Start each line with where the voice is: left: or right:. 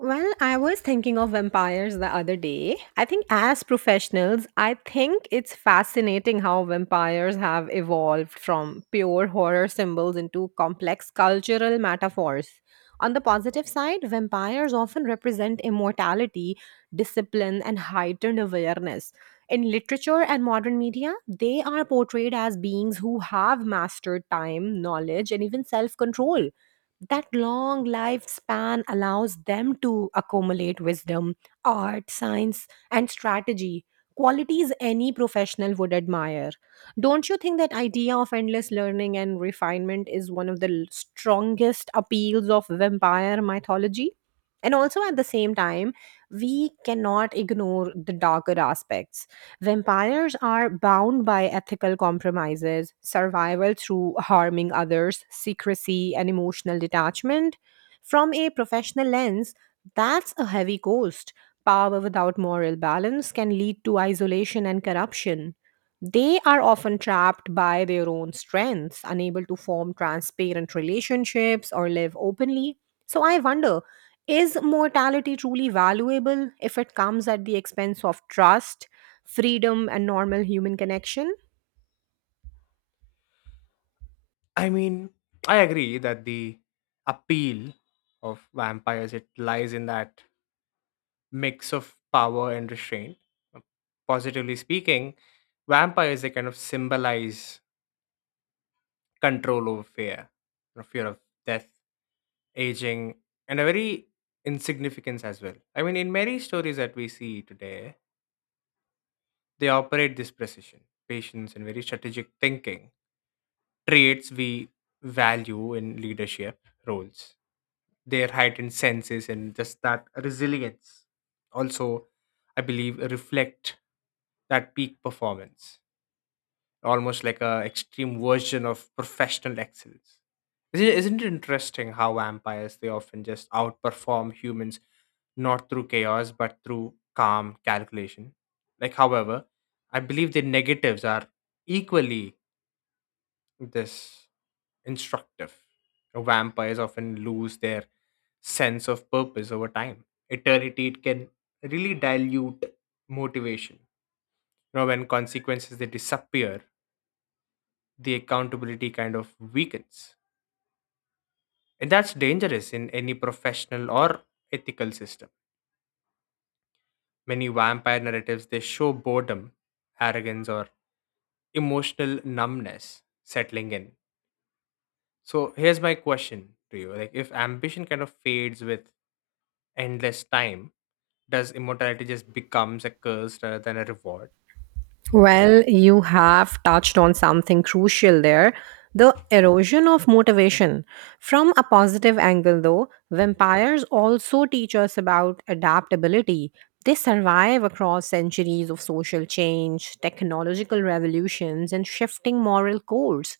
right: Well, I was thinking of vampires the other day. I think, as professionals, I think it's fascinating how vampires have evolved from pure horror symbols into complex cultural metaphors. On the positive side, vampires often represent immortality, discipline, and heightened awareness. In literature and modern media, they are portrayed as beings who have mastered time, knowledge, and even self control. That long lifespan allows them to accumulate wisdom, art, science, and strategy, qualities any professional would admire. Don't you think that idea of endless learning and refinement is one of the strongest appeals of vampire mythology? And also at the same time, we cannot ignore the darker aspects. Vampires are bound by ethical compromises, survival through harming others, secrecy, and emotional detachment. From a professional lens, that's a heavy cost. Power without moral balance can lead to isolation and corruption. They are often trapped by their own strengths, unable to form transparent relationships or live openly. So I wonder, is mortality truly valuable if it comes at the expense of trust, freedom and normal human connection?
left: I mean, I agree that the appeal of vampires it lies in that mix of power and restraint. Positively speaking, vampires they kind of symbolize control over fear, you know, fear of death, aging, and a very insignificance as well. I mean, in many stories that we see today, they operate this precision, patience, and very strategic thinking traits we value in leadership roles, their heightened senses and just that resilience also I believe reflect that peak performance, almost like a extreme version of professional excellence. Isn't it interesting how vampires they often just outperform humans not through chaos but through calm calculation? Like, however, I believe their negatives are equally this instructive. Vampires often lose their sense of purpose over time. Eternity it can really dilute motivation. You know, when consequences they disappear, the accountability kind of weakens. And that's dangerous in any professional or ethical system. Many vampire narratives they show boredom, arrogance, or emotional numbness settling in. So here's my question to you: like, if ambition kind of fades with endless time, does immortality just becomes a curse rather than a reward?
right: Well, you have touched on something crucial there, the erosion of motivation. From a positive angle, though, vampires also teach us about adaptability. They survive across centuries of social change, technological revolutions, and shifting moral codes.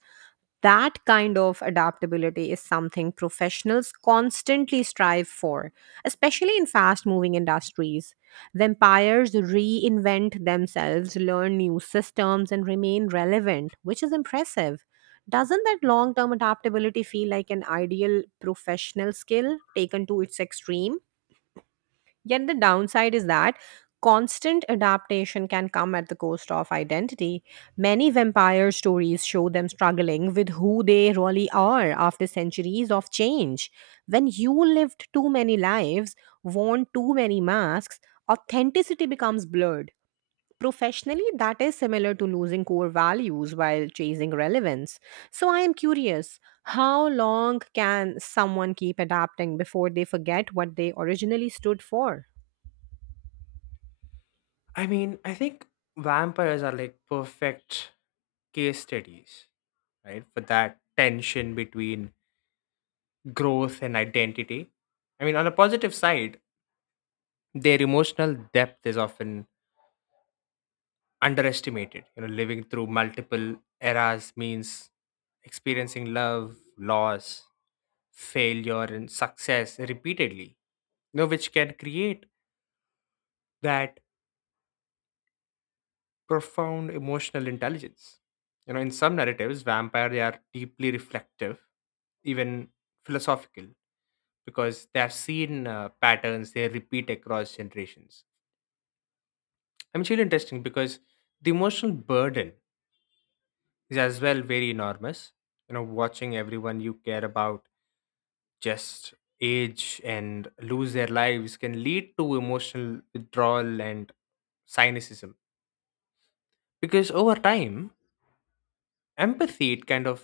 right: That kind of adaptability is something professionals constantly strive for, especially in fast moving industries. Vampires reinvent themselves, learn new systems, and remain relevant, which is impressive. Doesn't that long term adaptability feel like an ideal professional skill taken to its extreme? Yet the downside is that constant adaptation can come at the cost of identity. Many vampire stories show them struggling with who they really are after centuries of change. When you lived too many lives, worn too many masks, authenticity becomes blurred. Professionally, that is similar to losing core values while chasing relevance. So, I am curious, how long can someone keep adapting before they forget what they originally stood for?
left: I mean, I think vampires are like perfect case studies, right? For that tension between growth and identity. I mean, on a positive side, their emotional depth is often underestimated. You know, living through multiple eras means experiencing love, loss, failure, and success repeatedly, you know, which can create that profound emotional intelligence. You know, in some narratives, vampires they are deeply reflective, even philosophical, because they have seen patterns they repeat across generations. I mean, it's really interesting because the emotional burden is as well very enormous. You know, watching everyone you care about just age and lose their lives can lead to emotional withdrawal and cynicism, because over time empathy it kind of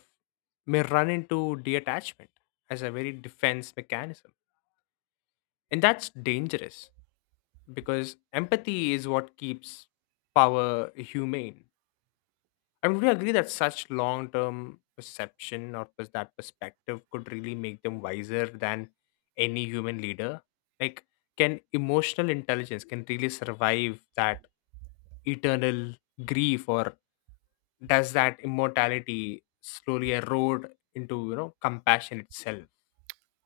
left: may run into detachment as a very defense mechanism. And that's dangerous because empathy is what keeps power humane. I mean, would you agree that such long-term perception or pers- that perspective could really make them wiser than any human leader? Like, can emotional intelligence can really survive that eternal grief, or does that immortality slowly erode into, you know, compassion itself?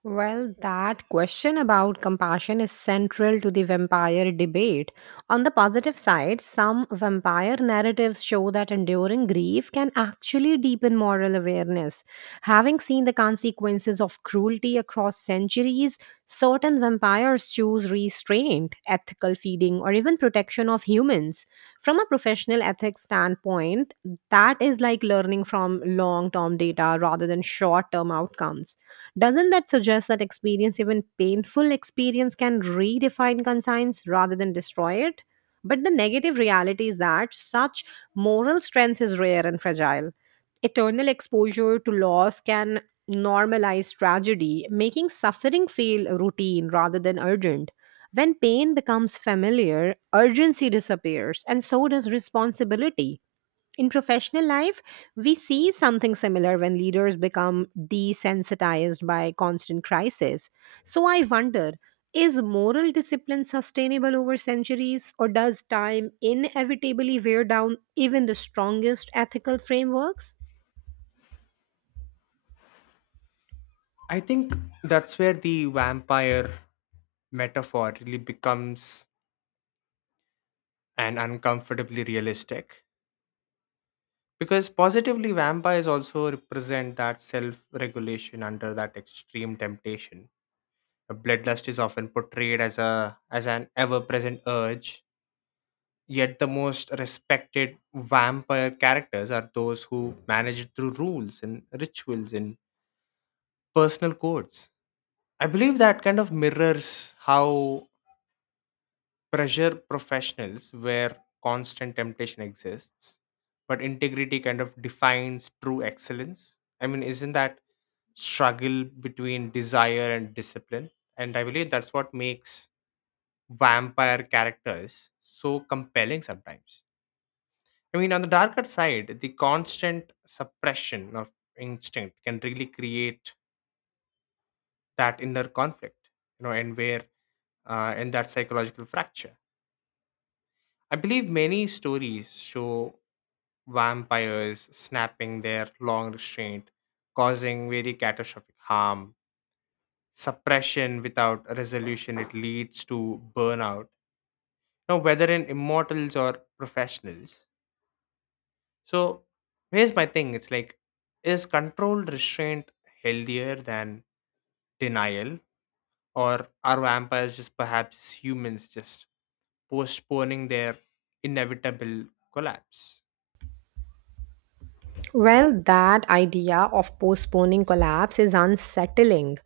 right: Well, that question about compassion is central to the vampire debate. On the positive side, some vampire narratives show that enduring grief can actually deepen moral awareness. Having seen the consequences of cruelty across centuries, certain vampires choose restraint, ethical feeding, or even protection of humans. From a professional ethics standpoint, that is like learning from long term data rather than short term outcomes. Doesn't that suggest that experience, even painful experience, can redefine conscience rather than destroy it? But the negative reality is that such moral strength is rare and fragile. Eternal exposure to loss can normalize tragedy, making suffering feel routine rather than urgent. When pain becomes familiar, urgency disappears, and so does responsibility. In professional life, we see something similar when leaders become desensitized by constant crisis. So I wonder, is moral discipline sustainable over centuries, or does time inevitably wear down even the strongest ethical frameworks?
left: I think that's where the vampire metaphor really becomes an uncomfortably realistic, because positively vampires also represent that self regulation under that extreme temptation. A bloodlust is often portrayed as a as an ever present urge, yet the most respected vampire characters are those who manage it through rules and rituals and personal quotes. I believe that kind of mirrors how pressure professionals, where constant temptation exists, but integrity kind of defines true excellence. I mean, isn't that struggle between desire and discipline? And I believe that's what makes vampire characters so compelling sometimes. I mean, on the darker side, the constant suppression of instinct can really create that inner conflict, you know, and that psychological fracture, I believe many stories show vampires snapping their long restraint, causing very catastrophic harm. Suppression without resolution it leads to burnout, now whether in immortals or professionals. So here's my thing, it's like, is controlled restraint healthier than denial, or are vampires just perhaps humans just postponing their inevitable collapse?
right: Well, that idea of postponing collapse is unsettling,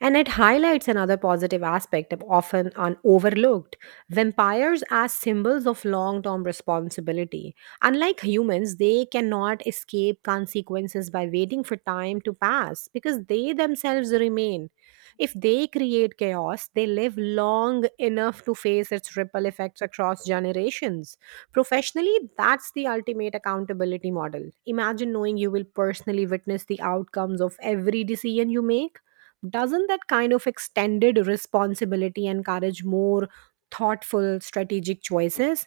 right: and it highlights another positive aspect of often overlooked: vampires as symbols of long term responsibility. Unlike humans, they cannot escape consequences by waiting for time to pass because they themselves remain. If they create chaos, they live long enough to face its ripple effects across generations. Professionally, that's the ultimate accountability model. Imagine knowing you will personally witness the outcomes of every decision you make. Doesn't that kind of extended responsibility encourage more thoughtful strategic choices?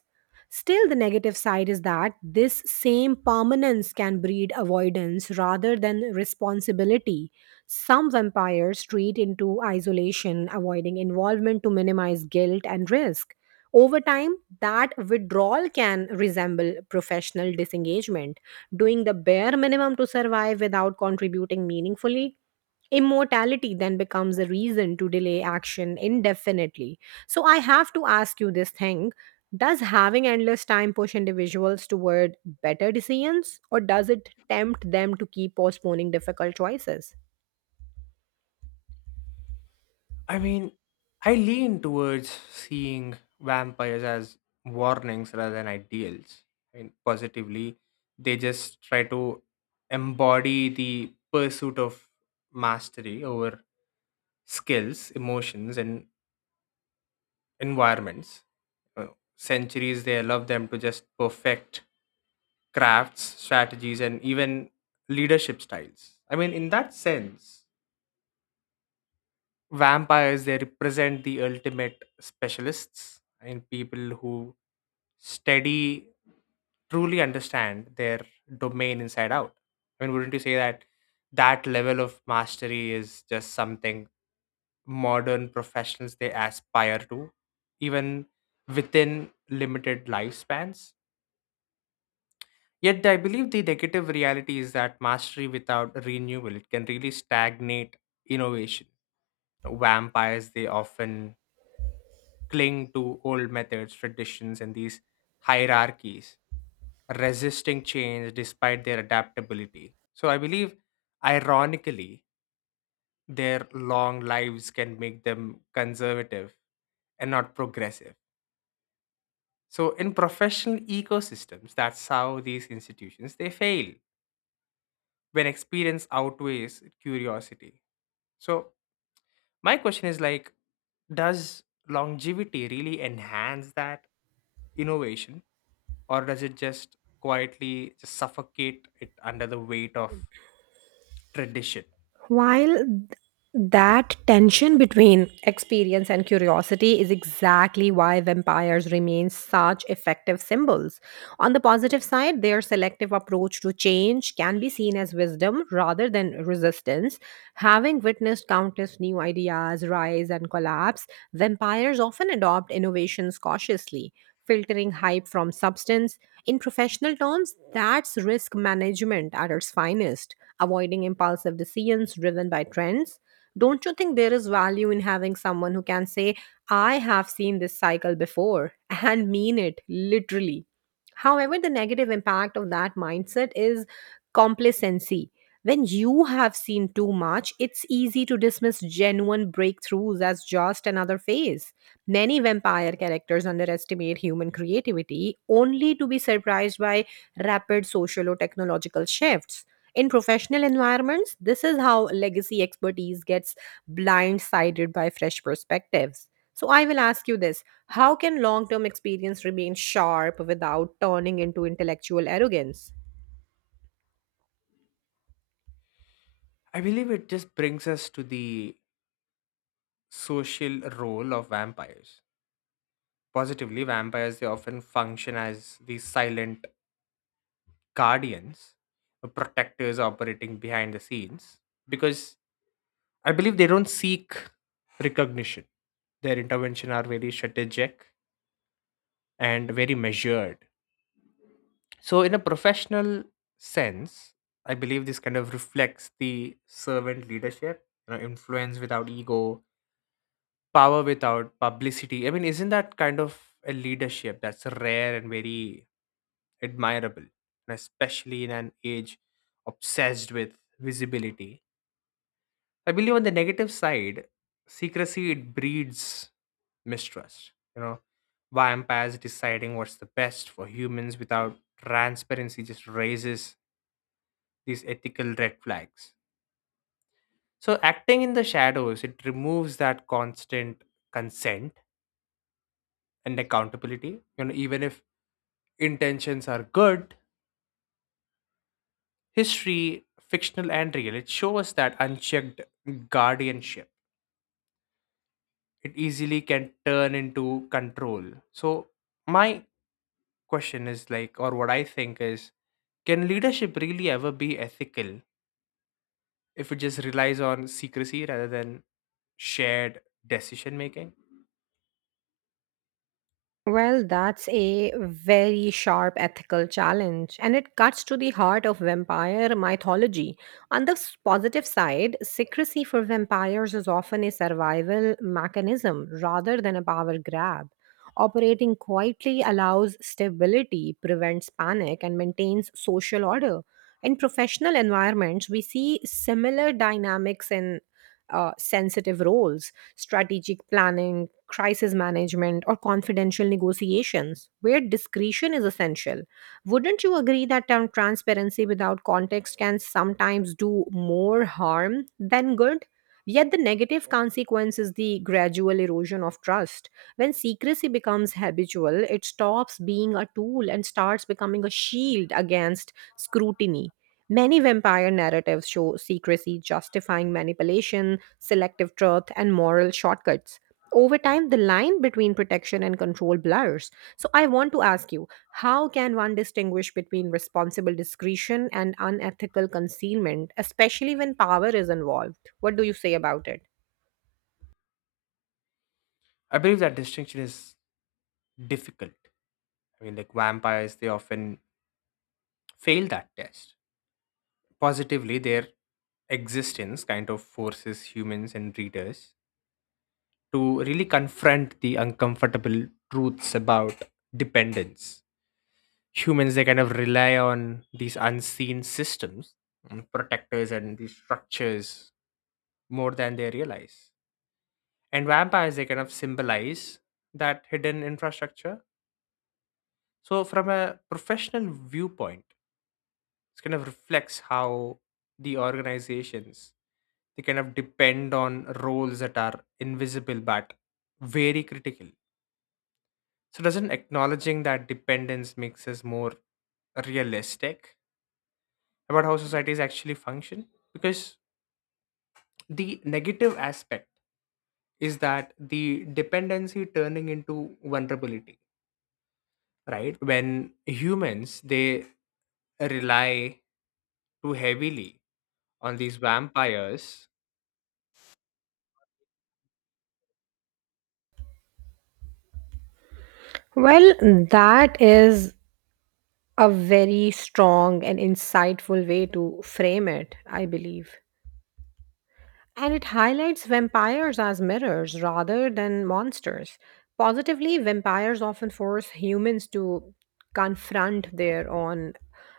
right: Still, the negative side is that this same permanence can breed avoidance rather than responsibility. Some vampires retreat into isolation, avoiding involvement to minimize guilt and risk. Over time, that withdrawal can resemble professional disengagement, doing the bare minimum to survive without contributing meaningfully. Immortality then becomes a reason to delay action indefinitely. So, I have to ask you this thing: does having endless time push individuals toward better decisions, or does it tempt them to keep postponing difficult choices?
left: I mean, I lean towards seeing vampires as warnings rather than ideals. I mean, positively, they just try to embody the pursuit of mastery over skills, emotions, and environments. Uh, Centuries, they allow them to just perfect crafts, strategies, and even leadership styles. I mean, in that sense, vampires they represent the ultimate specialists and people who study truly understand their domain inside out. I mean, wouldn't you say that that level of mastery is just something modern professionals they aspire to, even within limited lifespans? Yet I believe the negative reality is that mastery without renewal it can really stagnate innovation. Vampires they often cling to old methods, traditions, and these hierarchies, resisting change despite their adaptability. So I believe, ironically, their long lives can make them conservative and not progressive. So in professional ecosystems, that's how these institutions they fail when experience outweighs curiosity. So my question is like, does longevity really enhance that innovation, or does it just quietly just suffocate it under the weight of tradition?
right: While that tension between experience and curiosity is exactly why vampires remain such effective symbols. On the positive side, their selective approach to change can be seen as wisdom rather than resistance. Having witnessed countless new ideas rise and collapse, vampires often adopt innovations cautiously, filtering hype from substance. In professional terms, that's risk management at its finest, avoiding impulsive decisions driven by trends. Don't you think there is value in having someone who can say, I have seen this cycle before and mean it literally? However, the negative impact of that mindset is complacency. When you have seen too much, it's easy to dismiss genuine breakthroughs as just another phase. Many vampire characters underestimate human creativity only to be surprised by rapid social or technological shifts. In professional environments, this is how legacy expertise gets blindsided by fresh perspectives. So, I will ask you this: how can long term experience remain sharp without turning into intellectual arrogance?
left: I believe it just brings us to the social role of vampires. Positively, vampires they often function as these silent guardians, the protectors operating behind the scenes, because I believe they don't seek recognition. Their intervention are very strategic and very measured. So, in a professional sense, I believe this kind of reflects the servant leadership, you know, influence without ego, power without publicity. I mean, isn't that kind of a leadership that's rare and very admirable, and especially in an age obsessed with visibility? I believe on the negative side, secrecy it breeds mistrust. You know, vampires deciding what's the best for humans without transparency just raises these ethical red flags. So acting in the shadows, it removes that constant consent and accountability. You know, even if intentions are good, history, fictional and real, it shows that unchecked guardianship, it easily can turn into control. So my question is like, or what I think is, can leadership really ever be ethical if it just relies on secrecy rather than shared decision making?
right: Well, that's a very sharp ethical challenge, and it cuts to the heart of vampire mythology. On the positive side, secrecy for vampires is often a survival mechanism rather than a power grab. Operating quietly allows stability, prevents panic, and maintains social order. In professional environments, we see similar dynamics in sensitive roles: strategic planning, crisis management, or confidential negotiations, where discretion is essential. Wouldn't you agree that transparency without context can sometimes do more harm than good? Yet the negative consequence is the gradual erosion of trust. When secrecy becomes habitual, it stops being a tool and starts becoming a shield against scrutiny. Many vampire narratives show secrecy justifying manipulation, selective truth, and moral shortcuts. Over time, the line between protection and control blurs. So, I want to ask you, how can one distinguish between responsible discretion and unethical concealment, especially when power is involved? What do you say about it?
left: I believe that distinction is difficult. I mean, like vampires, they often fail that test. Positively, their existence kind of forces humans and readers to really confront the uncomfortable truths about dependence. Humans, they kind of rely on these unseen systems, and protectors, and these structures more than they realize. And vampires, they kind of symbolize that hidden infrastructure. So, from a professional viewpoint, it kind of reflects how the organizations they kind of depend on roles that are invisible but very critical. So doesn't acknowledging that dependence makes us more realistic about how societies actually function? Because the negative aspect is that the dependency turning into vulnerability, right? When humans they rely too heavily on these vampires.
right: Well, that is a very strong and insightful way to frame it, I believe. And it highlights vampires as mirrors rather than monsters. Positively, vampires often force humans to confront their own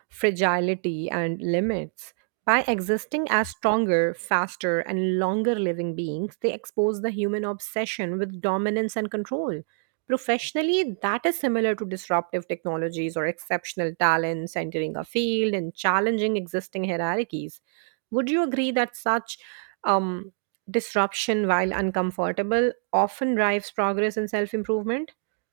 right: fragility and limits. By existing as stronger, faster, and longer living beings, they expose the human obsession with dominance and control. Professionally, that is similar to disruptive technologies or exceptional talents entering a field and challenging existing hierarchies. Would you agree that such um, disruption, while uncomfortable, often drives progress and self improvement?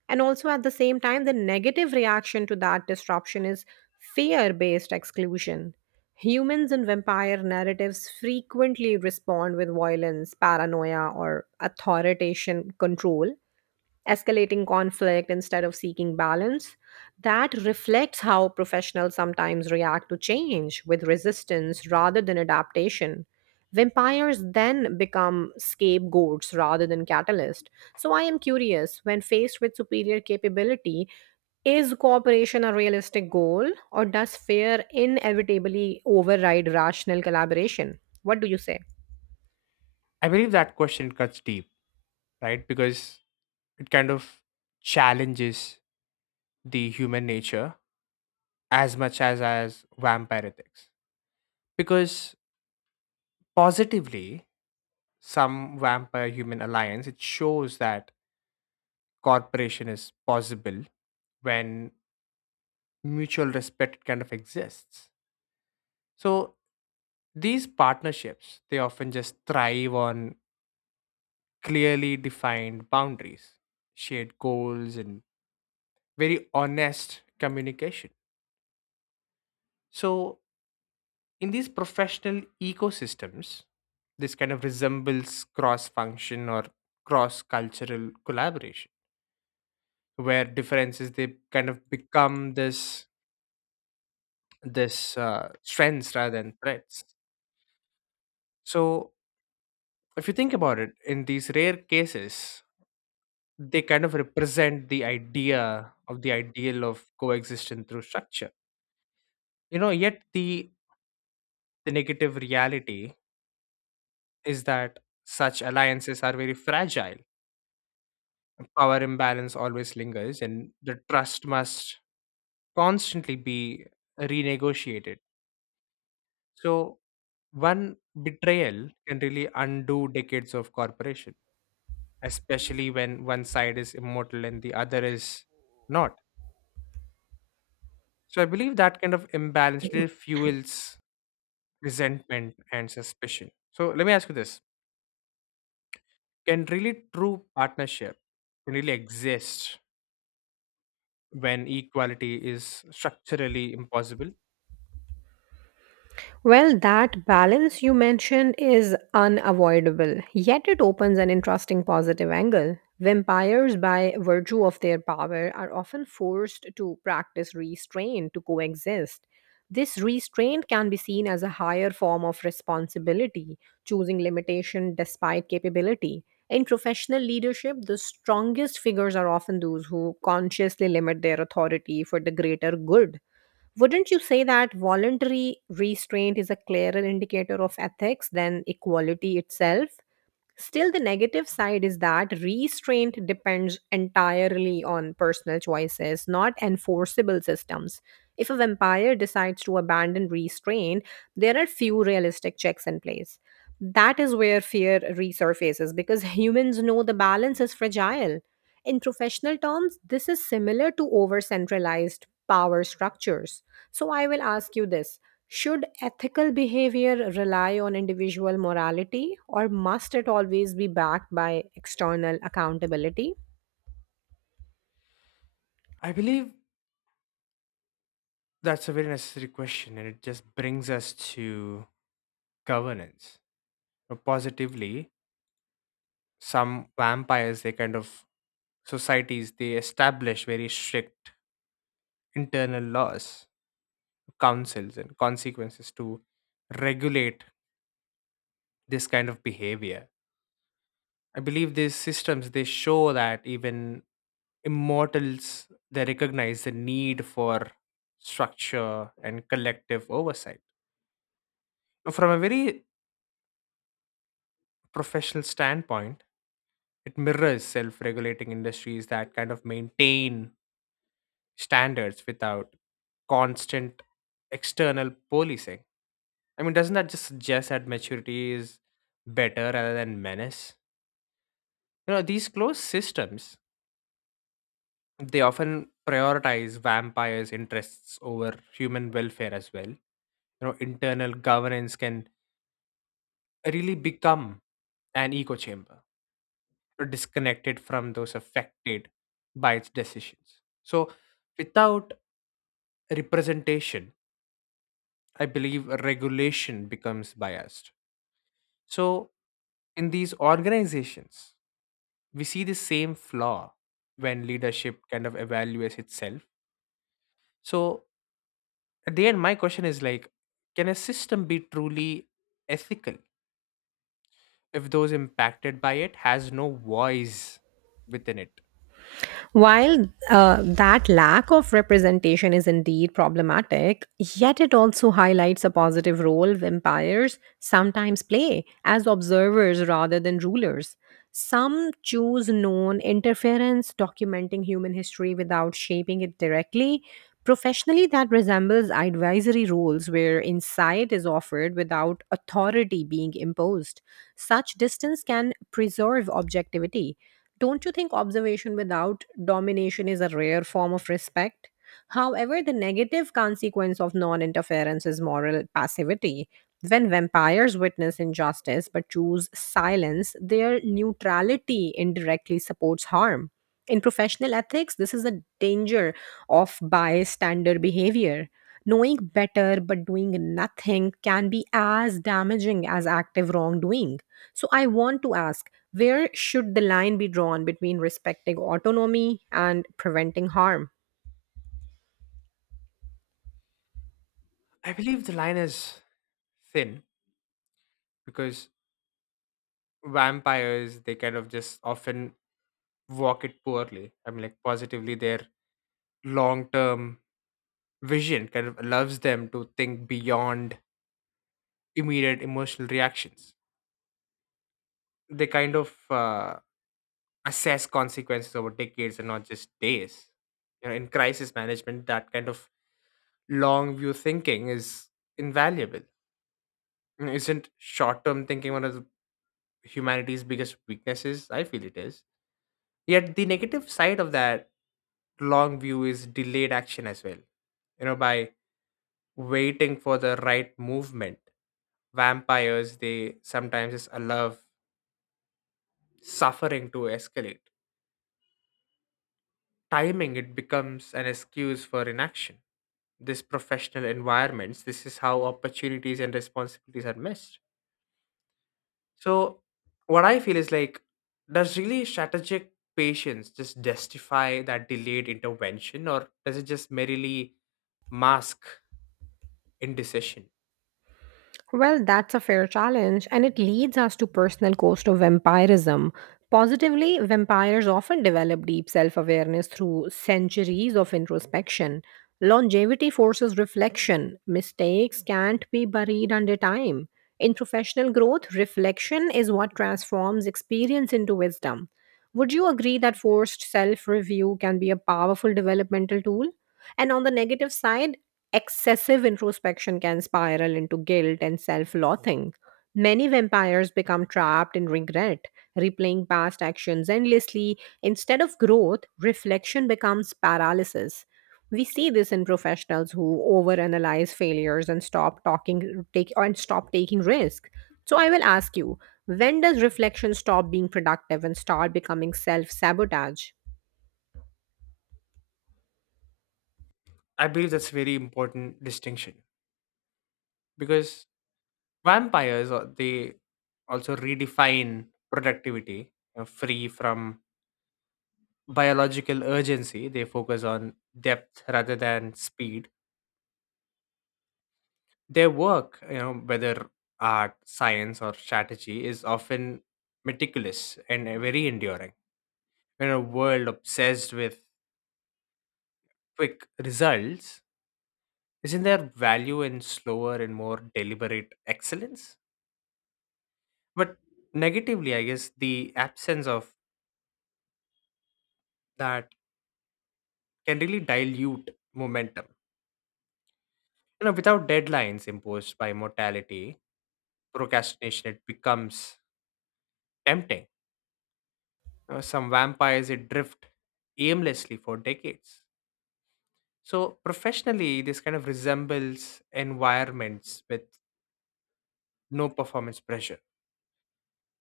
right: And also, at the same time, the negative reaction to that disruption is fear based exclusion. Humans in vampire narratives frequently respond with violence, paranoia, or authoritarian control, escalating conflict instead of seeking balance. That reflects how professionals sometimes react to change with resistance rather than adaptation. Vampires then become scapegoats rather than catalysts. So I am curious, when faced with superior capability, is cooperation a realistic goal, or does fear inevitably override rational collaboration? What do you say?
left: I believe that question cuts deep, right? Because it kind of challenges the human nature as much as vampire ethics. Because positively, some vampire human alliance it shows that cooperation is possible when mutual respect kind of exists. So these partnerships they often just thrive on clearly defined boundaries, shared goals, and very honest communication. So, in these professional ecosystems, this kind of resembles cross function or cross cultural collaboration, where differences they kind of become this strengths rather than threats. So, if you think about it, in these rare cases, they kind of represent the idea of the ideal of coexistence through structure. You know, yet the negative reality is that such alliances are very fragile. Power imbalance always lingers, and the trust must constantly be renegotiated. So, one betrayal can really undo decades of cooperation, especially when one side is immortal and the other is not. So, I believe that kind of imbalance really fuels resentment and suspicion. So, let me ask you this: can really true partnership really exist when equality is structurally impossible?
right: Well, that balance you mentioned is unavoidable, yet it opens an interesting positive angle. Vampires, by virtue of their power, are often forced to practice restraint to coexist. This restraint can be seen as a higher form of responsibility, choosing limitation despite capability. In professional leadership, the strongest figures are often those who consciously limit their authority for the greater good. Wouldn't you say that voluntary restraint is a clearer indicator of ethics than equality itself? Still, the negative side is that restraint depends entirely on personal choices, not enforceable systems. If a vampire decides to abandon restraint, there are few realistic checks in place. That is where fear resurfaces because humans know the balance is fragile. In professional terms, this is similar to over centralized power structures. So, I will ask you this: should ethical behavior rely on individual morality, or must it always be backed by external accountability?
left: I believe that's a very necessary question, and it just brings us to governance. Now, positively, some vampires, they kind of societies, they establish very strict internal laws, councils, and consequences to regulate this kind of behavior. I believe these systems they show that even immortals they recognize the need for structure and collective oversight. Now, from a very professional standpoint, it mirrors self regulating industries that kind of maintain standards without constant external policing. I mean, doesn't that just suggest that maturity is better rather than menace? You know, these closed systems, they often prioritize vampires' interests over human welfare as well. You know, internal governance can really become an echo chamber, or disconnected from those affected by its decisions. So, without representation, I believe regulation becomes biased. So, in these organizations, we see the same flaw when leadership kind of evaluates itself. So, at the end, my question is like, can a system be truly ethical if those impacted by it has no voice within it?
right: While that lack of representation is indeed problematic, yet it also highlights a positive role vampires sometimes play as observers rather than rulers. Some choose known interference, documenting human history without shaping it directly. Professionally, that resembles advisory roles where insight is offered without authority being imposed. Such distance can preserve objectivity. Don't you think observation without domination is a rare form of respect? However, the negative consequence of non interference is moral passivity. When vampires witness injustice but choose silence, their neutrality indirectly supports harm. In professional ethics, this is a danger of bystander behavior. Knowing better but doing nothing can be as damaging as active wrongdoing. So I want to ask, where should the line be drawn between respecting autonomy and preventing harm?
left: I believe the line is thin, because vampires they kind of just often walk it poorly. I mean, like, positively their long term vision kind of allows them to think beyond immediate emotional reactions. They kind of assess consequences over decades and not just days. You know, in crisis management that kind of long view thinking is invaluable. Mm, isn't short term thinking one of the humanity's biggest weaknesses? I feel it is. Yet the negative side of that long view is delayed action as well. You know, by waiting for the right movement, vampires they sometimes just allow suffering to escalate. Timing it becomes an excuse for inaction. This professional environments, this is how opportunities and responsibilities are missed. So what I feel is like, does really strategic patience just justify that delayed intervention, or does it just merely mask indecision?
right: Well, that's a fair challenge, and it leads us to personal cost of vampirism. Positively, vampires often develop deep self awareness through centuries of introspection. Longevity forces reflection. Mistakes can't be buried under time. In professional growth, reflection is what transforms experience into wisdom. Would you agree that forced self review can be a powerful developmental tool? And on the negative side, excessive introspection can spiral into guilt and self loathing. Many vampires become trapped in regret, replaying past actions endlessly. Instead of growth, reflection becomes paralysis. We see this in professionals who overanalyze failures and stop talking take and stop taking risk. So I will ask you, when does reflection stop being productive and start becoming self-sabotage?
left: I believe that's a very important distinction, because vampires they also redefine productivity, free from biological urgency. They focus on depth rather than speed. Their work, you know, whether art, science, or strategy, is often meticulous and very enduring. In a world obsessed with quick results, isn't there value in slower and more deliberate excellence? But negatively, I guess the absence of that can really dilute momentum. You know, without deadlines imposed by mortality, procrastination it becomes tempting. You know, some vampires it drift aimlessly for decades. So professionally, this kind of resembles environments with no performance pressure.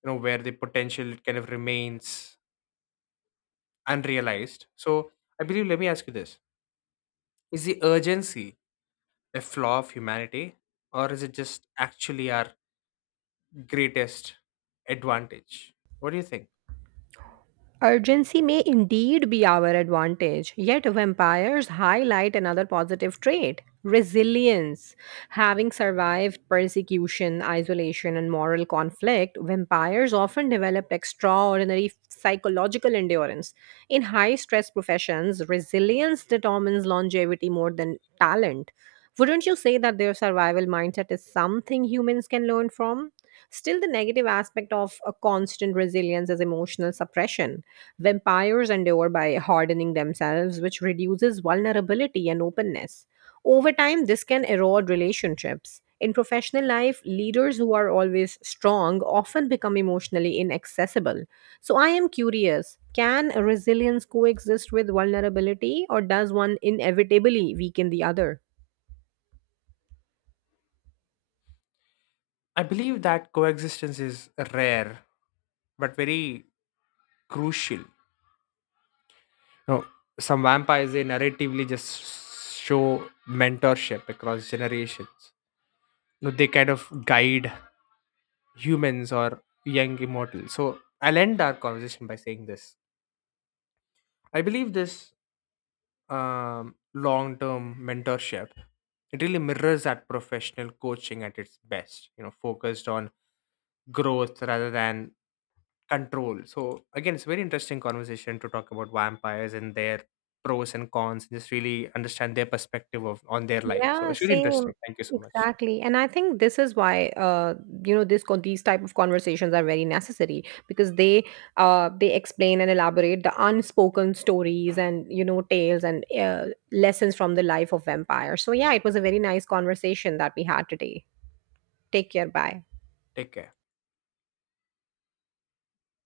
left: You know, where the potential kind of remains unrealized. So I believe, let me ask you this: is the urgency a flaw of humanity, or is it just actually our greatest advantage? What do you think?
right: Urgency may indeed be our advantage, yet vampires highlight another positive trait: resilience. Having survived persecution, isolation, and moral conflict, vampires often develop extraordinary psychological endurance. In high stress professions, resilience determines longevity more than talent. Wouldn't you say that their survival mindset is something humans can learn from? Still, the negative aspect of a constant resilience is emotional suppression. Vampires endure by hardening themselves, which reduces vulnerability and openness. Over time, this can erode relationships. In professional life, leaders who are always strong often become emotionally inaccessible. So, I am curious, can resilience coexist with vulnerability, or does one inevitably weaken the other?
left: I believe that coexistence is rare but very crucial. No, some vampires they narratively just show mentorship across generations. No, they kind of guide humans or young immortals. So I'll end our conversation by saying this. I believe this long term mentorship, it really mirrors that professional coaching at its best, you know, focused on growth rather than control. So, again, it's a very interesting conversation to talk about vampires and their pros and cons, and just really understand their perspective of on their life. So,
right: Yeah,
left: it's really
right: same.
left: interesting. Thank you so much.
right: Exactly. And I think this is why you know, this these type of conversations are very necessary, because they explain and elaborate the unspoken stories and you know tales and lessons from the life of vampires. So yeah, it was a very nice conversation that we had today. Take care. Bye.
left: Take care.